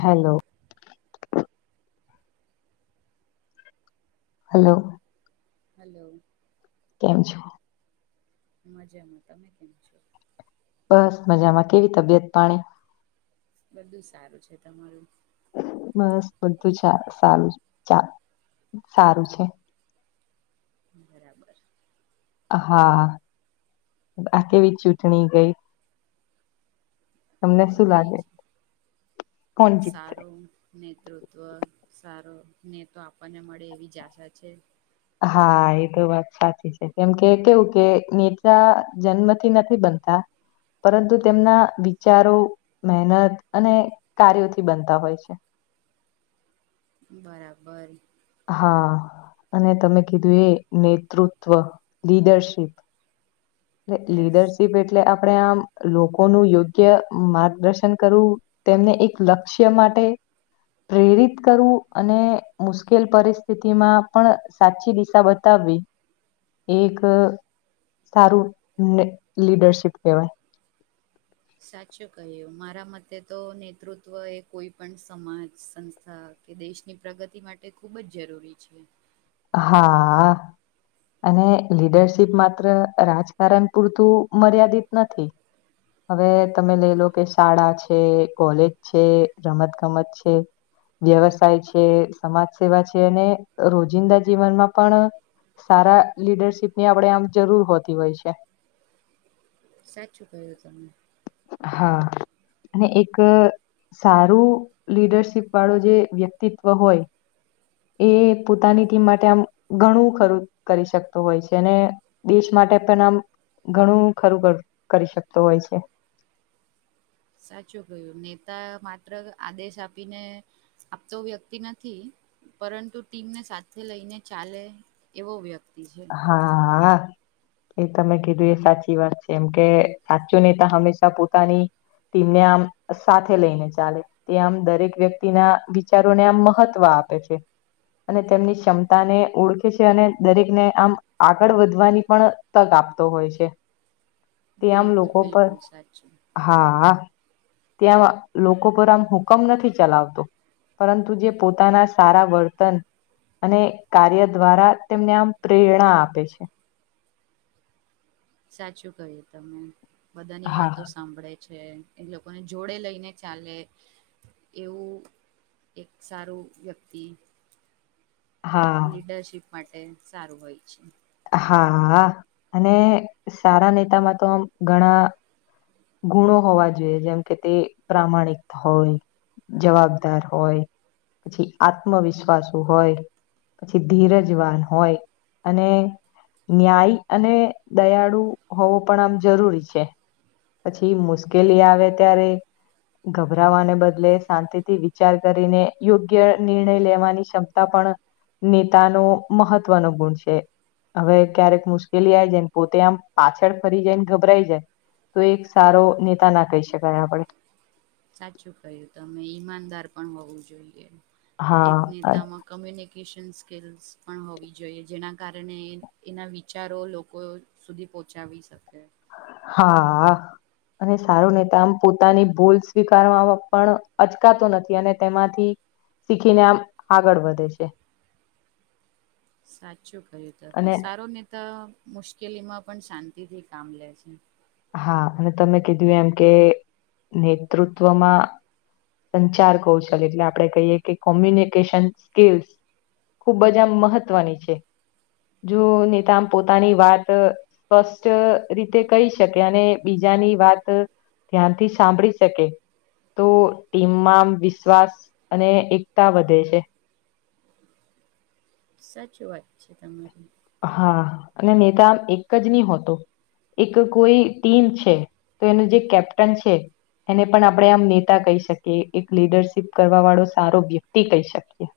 Hello hello hello કેમ છો? મજામાં તમે કેમ છો બસ મજામાં કેવી તબિયત પાણી બધું સારું છે તમારું બસ બધું સારું ચા સારું છે [inaudible] બરાબર હા આ કેવી ચૂટણી ગઈ એ તમને શું ગઈ લાગે છે કોણ જીતશે? સારું નેતૃત્વ સારું ને તો આપણને મળે એવી જ આશા છે હા એ તો વાત સાચી છે કેમ કે કેવું કે નીતા જન્મથી નથી બનતા પરંતુ તેમના વિચારો મહેનત અને કાર્યોથી બનતા હોય છે [inaudible] બરાબર હા અને તમે કીધું એ નેતૃત્વ લીડરશીપ એ યસ લીડરશીપ એટલે આ આપણે આમ લોકોનું યોગ્ય માર્ગદર્શન કરવું તેમને એક લક્ષ્ય માટે પ્રેરિત કરવું અને મુશ્કેલ પરિસ્થિતિમાં પણ સાચી દિશા બતાવ વિ એક સારું ને લીડરશીપ કેવાય સાચું કહ્યું મારા મતે તો નેતૃત્વ એ કોઈ પણ સમાજ સંસ્થા કે દેશની પ્રગતિ માટે ખૂબ જ જરૂરી છે હા અને લીડરશીપ માત્ર રાજકારણ પૂરતું મર્યાદિત નથી હવે તમે લઈ લો કે શાળા છે કોલેજ છે રમત ગમત છે વ્યવસાય છે સમાજ સેવા છે અને રોજ જિંદા જીવનમાં પણ સારા લીડરશીપ ની આપણે આમ જરૂર હોતી હોય છે [inaudible] સાચું કહ્યું [unintelligible] હા અને એક સારું લીડરશીપ વાળો જે વ્યક્તિત્વ હોય એ પોતાની ટીમ માટે આમ ઘણું [unintelligible] કરી શકતો હોય છે અને દેશ માટે પન આમ ઘણું ખરું કરી શકતું હોય છે સાચું કયું નેતા માત્ર આદેશ આપીને આપતો વ્યક્તિ નથી પરંતુ ટીમને સાથે લઈને ચાલે એવો વ્યક હા હા એ તમે કીધું એ સાચી વાત છે એમ કે હાચું નેતા હંમેશા પોતાની [unintelligible] આમ સાથે લઈને ચાલે તે આમ દરેક વ્યક્તિના વિચારોને આમ મહત્વ આપે છે અને તેમની ક્ષમતા ને ઓળખે છે અને દરેકને આમ આગળ વધવાની પણ તક આપતો હોય છે તે આમ બિલકુલ લોકો પર બિલકુલ સાચું હા [unintelligible] લોકો પર આમ હુકમ નથી ચલાવતો પરંતુ જે પોતાના સારા વર્તન અને કાર્ય દ્વારા તેમને આમ પ્રેરણા આપે છે [inaudible] સાચું કહ્યું તમને બધાની હા વાતો સાંભળે છે છે એ લોકોને જોડે લઈને ચાલે એવું એક સારું વ્યક્તિ હા લીડરશીપ માટે સારું હોય છે હા અ અને સારા નેતામાં તો આમ ઘણા ગુણો હોવા જોઈએ જેમ કે તે પ્રામાણિક હોય. જવાબદાર હોય પછી આત્મવિશ્વાસ હોય પછી ધીરજવાન હોય અને ન્યાય અને દયાળુ હોવો પણ આમ જરૂરી છે. પછી મુશ્કેલી આવે ત્યારે ગભરાવાને બદલે શાંતિથી વિચાર કરીને યોગ્ય નિર્ણય લેવાની ક્ષમતા પણ નેતાનો મહત્વનો ગુણ છે. હવે ક્યારેક મુશ્કેલી આય જાયને પોતે આમ પાછળ ફરી જાય ને ગભરાઈ જાય તો એક સારો નેતા ના કઈ શકાય આપડે. સાચુ કયુ તમે ઈમાનદાર પણ હોવું જોઈએ. એક હા અ- નેતામાં કમ્યુની સ્કિલ્સ પણ હોવી જોઈએ જેના કારણે એના વિચારો લોકો શુધી પોચાવી શકે હા અ અને સારો નેતા આમ પોતાની ભૂલ સ્વીકારવા પણ અચકાતો નથી અને તેમાંથી શીખીને આમ આગળ વધે છે. સાચુ કર્યું તને અને સારો નેતા મુશ્કેલીમાં પણ શાંતિથી કામ લે છે. હા અને તમે કીધુ એમ કે નેતૃત્વમાં સંચાર કૌશલ એટલે આપડે કહીએ કે કોમ્યુનિકેશન સ્કિલસ. ખૂબ જ આમ મહત્વની છે. જો નીતો આમ પોતાની વાત સ્પષ્ટ રીતે કહી શકે, અને બીજાની વાત ધ્યાનથી સાંભળી શકે. તો ટીમમાં આમ વિશ્વાસ અને એકતા વધે છે. સાચી વાત છે. તમારી. હા અને નેતામ એક જ ની હોતો એક કોઈ ટીમ છે. તો એનું જે કેપ્ટન છે. એને પણ આપણે આમ નેતા કહી શકીએ એક લીડરશીપ કરવા વાળો સારો વ્યક્તિ કહી શકીએ. [inaudible]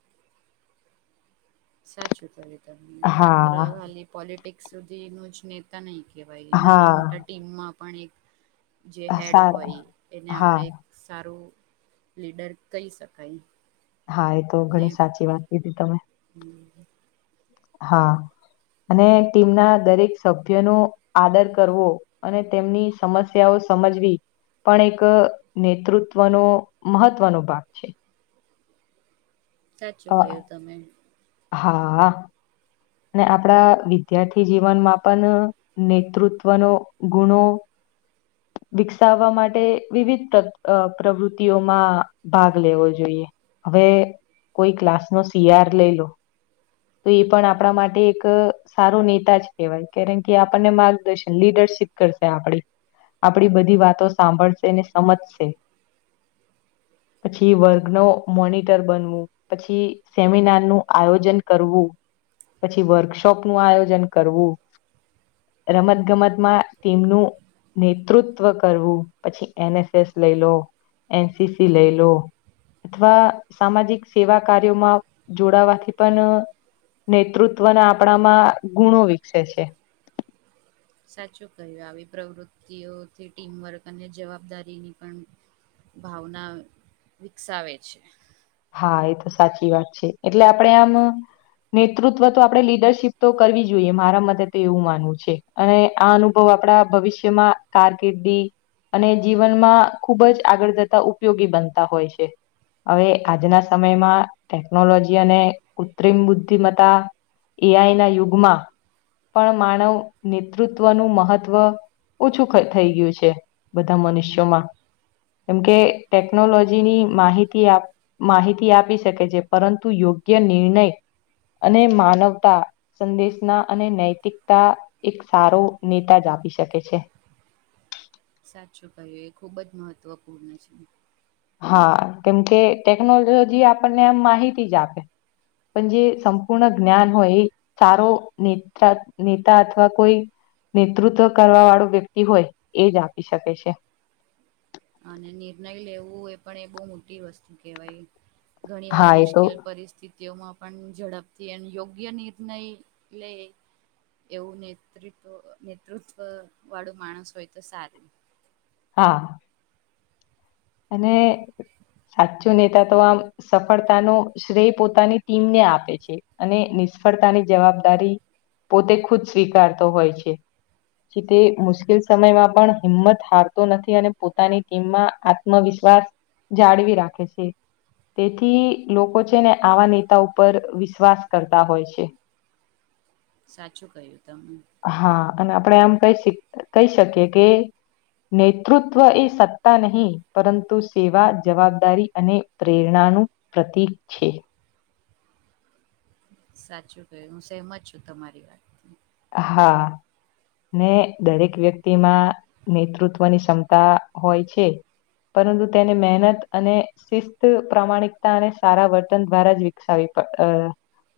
સાચું કર્યું તમે માત્ર હા ખાલી પોલિટિક્સ સુધી નું જ નેતા નહીં કેવાય નાના મોટા હા ટીમમાં પણ એક જે હેડ સા હોય એને હા આપડે સારું લીડર કહી શકાય. હા એ તો ને ઘણી સાચી વાત કીધી તમે. હમ. [inaudible] હા. અને ટીમના દરેક સભ્ય નો આદર કરવો અને તેમની સમસ્યાઓ સમજવી પણ એક નેતૃત્વનો મહત્વનો ભાગ છે. સાચું અ કહ્યું તમે. હા. અને આપણા વિદ્યાર્થી જીવનમાં પણ નેતૃત્વનો ગુણો વિકસાવવા માટે વિવિધ પ્રવૃતિઓમાં ભાગ લેવો જોઈએ. હવે કોઈ ક્લાસનો સિયાર લઈ લો. તો એ પણ આપણા માટે એક સારો નેતા જ કહેવાય કારણ કે આપણને માર્ગદર્શન લીડરશિપ લીડરશીપ કરશે આપડી આપડી બધી વાતો સાંભળશેને સમજશે. [inaudible] [inaudible] પછી વર્ગનું મોનિટર બનવું પછી સેમિનાર નું આયોજન કરવું પછી વર્કશોપ નું આયોજન કરવું. રમત ગમતમાં ટીમનું નેતૃત્વ કરવું પછી એન એસ એસ લઈ લો એન સી સી લઈ લો અથવા સામાજિક સેવા કાર્યોમાં જોડાવાથી પણ નેતૃત્વના આપણામાં ગુણો વિકસે છે. પ્રવૃતિઓથી ટીમવર્ક અને જવાબદારીની પણ ભાવના વિકસાવે છે. હા એ તો સાચી વાત છે એટલે આપડે આમ નેતૃત્વ તો આપણે લીડરશીપ તો કરવી જોઈએ મારા મતે તો એવું માનવું છે અને આ અનુભવ આપપડા ભવિષ્યમાં કારકિર્દી અને જીવનમાં ખૂબ જ આગળ જતા ઉપયોગી બનતા હોય છે હવે આજના સમયમાં ટેકનોલોજી અને કૃત્રિમ બુદ્ધિમતા એ આઈ ના યુગમાં પણ માનવ નેતૃત્વનું મહત્વ ઓછું થઈ ગયું છે બધા મનુષ્યોમાં કેમ કે ટેકનોલોજીની માહિતી આપ માહિતી આપી શકે છે પરંતુ યોગ્ય નિર્ણય અને માનવતા સંદેશના અને નૈતિકતા એક સારો નેતા જા આપી શકે છે. સાચું ભાઈ એ ખુબ જ મહત્વપૂર્ણ છે. હા કેમકે ટેકનોલોજી આપણને આમ માહિતી જ આપે પણ જે સંપૂર્ણ જ્ઞાન હોય એ સારો નેતા નેતા અથવા કોઈ નેતૃત્વ કરવા વાળો વ્યક્તિ હોય એ જ આપી શકે છે. અને નિર્ણય લેવું એ પણ એ બહુ મોટી વસ્તુ કેહેવાય ઘણી વાર હા એ તો મુશ્કેલ પરિસ્થિતિઓમાં પણ ઝડપથી અને યોગ્ય નિર્ણય લે એવું નેતૃત્વ નેતૃત્વ વાળું માણસ હોય તો સારું હા અને સાચું નેતા તો આમ સફળતા નો શ્રેય પોતાની ટીમને આપે છે અને નિશ ષ્ફળતાની જવાબદારી પોતે ખુદ સ્વીકારતો હોય છે. જે તે મુશ્કેલ સમયમાં પણ હિંમત હારતો નથી અને પોતાની ટીમમાં આ ત્મ વિશ્વાસ જાળવી રાખે છે તેથી લોકો છે ને આવા નેતા ઉપર વિશ્વાસ કરતા હોય છે. [inaudible] સાચું કહ્યું તમે હા અને આપડે આમ કહી સક કહી શકીએ કે નેતૃત્વ એ સત્તા નહી પરંતુ સેવા જવાબદારી અને પ્રેરણા નું પ્રતીક છે. સાચું કયું હું સહેમત છું તમારી વાતથી હા ને દરેક વ્યક્તિમાં નેતૃત્વની ક્ષમતા હોય છે. પરંતુ તેને મહેનત અને શિસ્ત પ્રામાણિકતા અને સારા વર્તન દ્વારા જ વિકસાવી અહ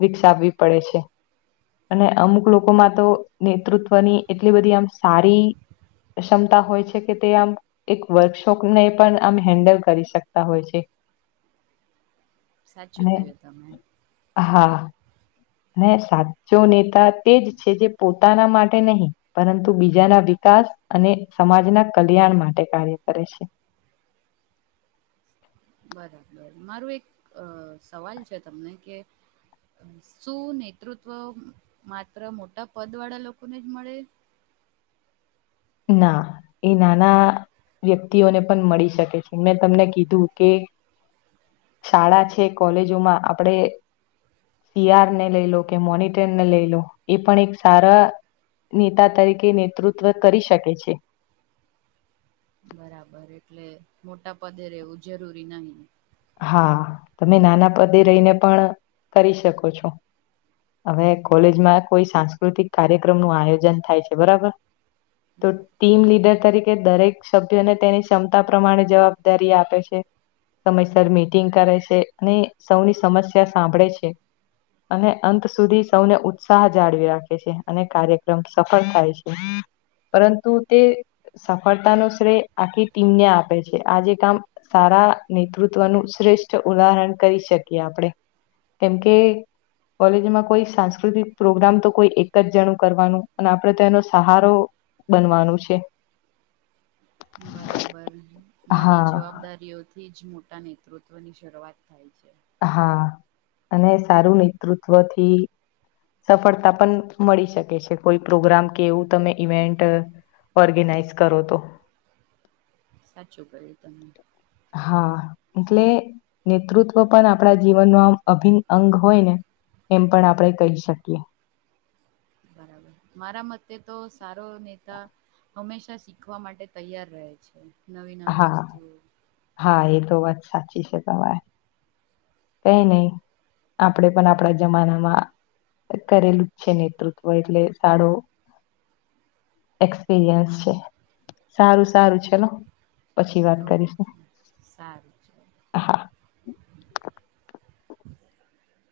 વિકસાવવી પડે છે અને અમુક લોકોમાં તો નેતૃત ત્વની એટલી બધી આમ સારી ક્ષમતા હોય છે કે તે આમ એક વર્કશોપને પણ આમ હેન્ડલ કરી શકતા હોય છે. [inaudible] સાચું અને કહ્યું તમે હા અને સાચો નેતા તે જ છે જે પોતાના માટે નહીં પરંતુ બીજાના વિક કાસ અને સમાજના કલ્યાણ માટે કાર્ય કરે છે. [inaudible] બરાબર મારું એક અ સવાલ છે તમને કે શું નેતૃત્વ માત્ર મોટા પદ વાળા લોકોને જ મળે ના એ નાના વ્યક્તિઓને પણ મળી શકે છે મેં તમને કીધું કે શાળા છે કોલેજોમાં આપડે સી આર ને લઈ લો કે મોનિટરને લઈ લો એ પણ એક સારા નેતા તરીકે નેતૃત્વ કરી શકે છે બરાબર એટલે મોટા પદે રહેેવું જરૂરી નહી હા તમે નાના પદે રહીને પણ કરી શકો છો હવે કોલેજમાં કોઈ સાંસ્કૃતિક કાર્યક્રમનું આયોજન થાય છે બરાબર તો બરાબર. ટીમ લીડર તરીકે દરેક સભ્યોને તેની ક્ષમતા પ્રમાણે જવાબદારી આપે છે સમ સર મીટિંગ કરે છે અને સૌની સમસ્યા સાંભળે છે અને અંત સુધી સૌને ઉત્સાહ જાળવી રાખે છે અને કાર્યક્રમ સફળ થાય છે પરંતુ તે સફળતાનો શ્રેય આખી ટીમને આપે છે આ જે કામ સારા નેતૃત્વનું શ્રેષ્ઠ ઉદાહરણ કરી શકીએ આપડે કેમકે કોલેજમાં કોઈ સાંસ્કૃતિક પ્રોગ્રામ તો કોઈ એક જ જણું કરવાનું અને આપડે તેનો સહારો બનવાનું છે બરાબર નાની હા જવાબદારીઓ થી જ મો ટા નેતૃત્વ ની શરૂઆત થાય છે હા અને સારું નેતૃત્વ થી સફળતા પણ મળી શકે છે કોઈ પ્રોગ્રામ કે એવું તમે ઇવેન્ટ ઓર્ગેનાઈઝ કરો તો સાચું કહ્યું તમે હા, એટલે નેતૃત્વ પણ આપણા જીવનનો આમ અભિન્ન અંગ હોય, ને એમ પણ આપણે કહી, શકીએ બરાબર, મારા મતે તો સારો નેતા હમેશા શીખવા માટે તૈયાર રહે છે, નવી, નવી હા વસ્તુઓ હા એ તો વાત સાચી છે, તમારે કઈ નહી, આપણેે પણ આપણા જમાનામા કરેલું જ છે, નેતૃત્વ એટલે સારો એક્સપિરિયન્સ છે, સારુ સારુ છેલો પછી વાત ઓકે કરીશું સારું છે. હા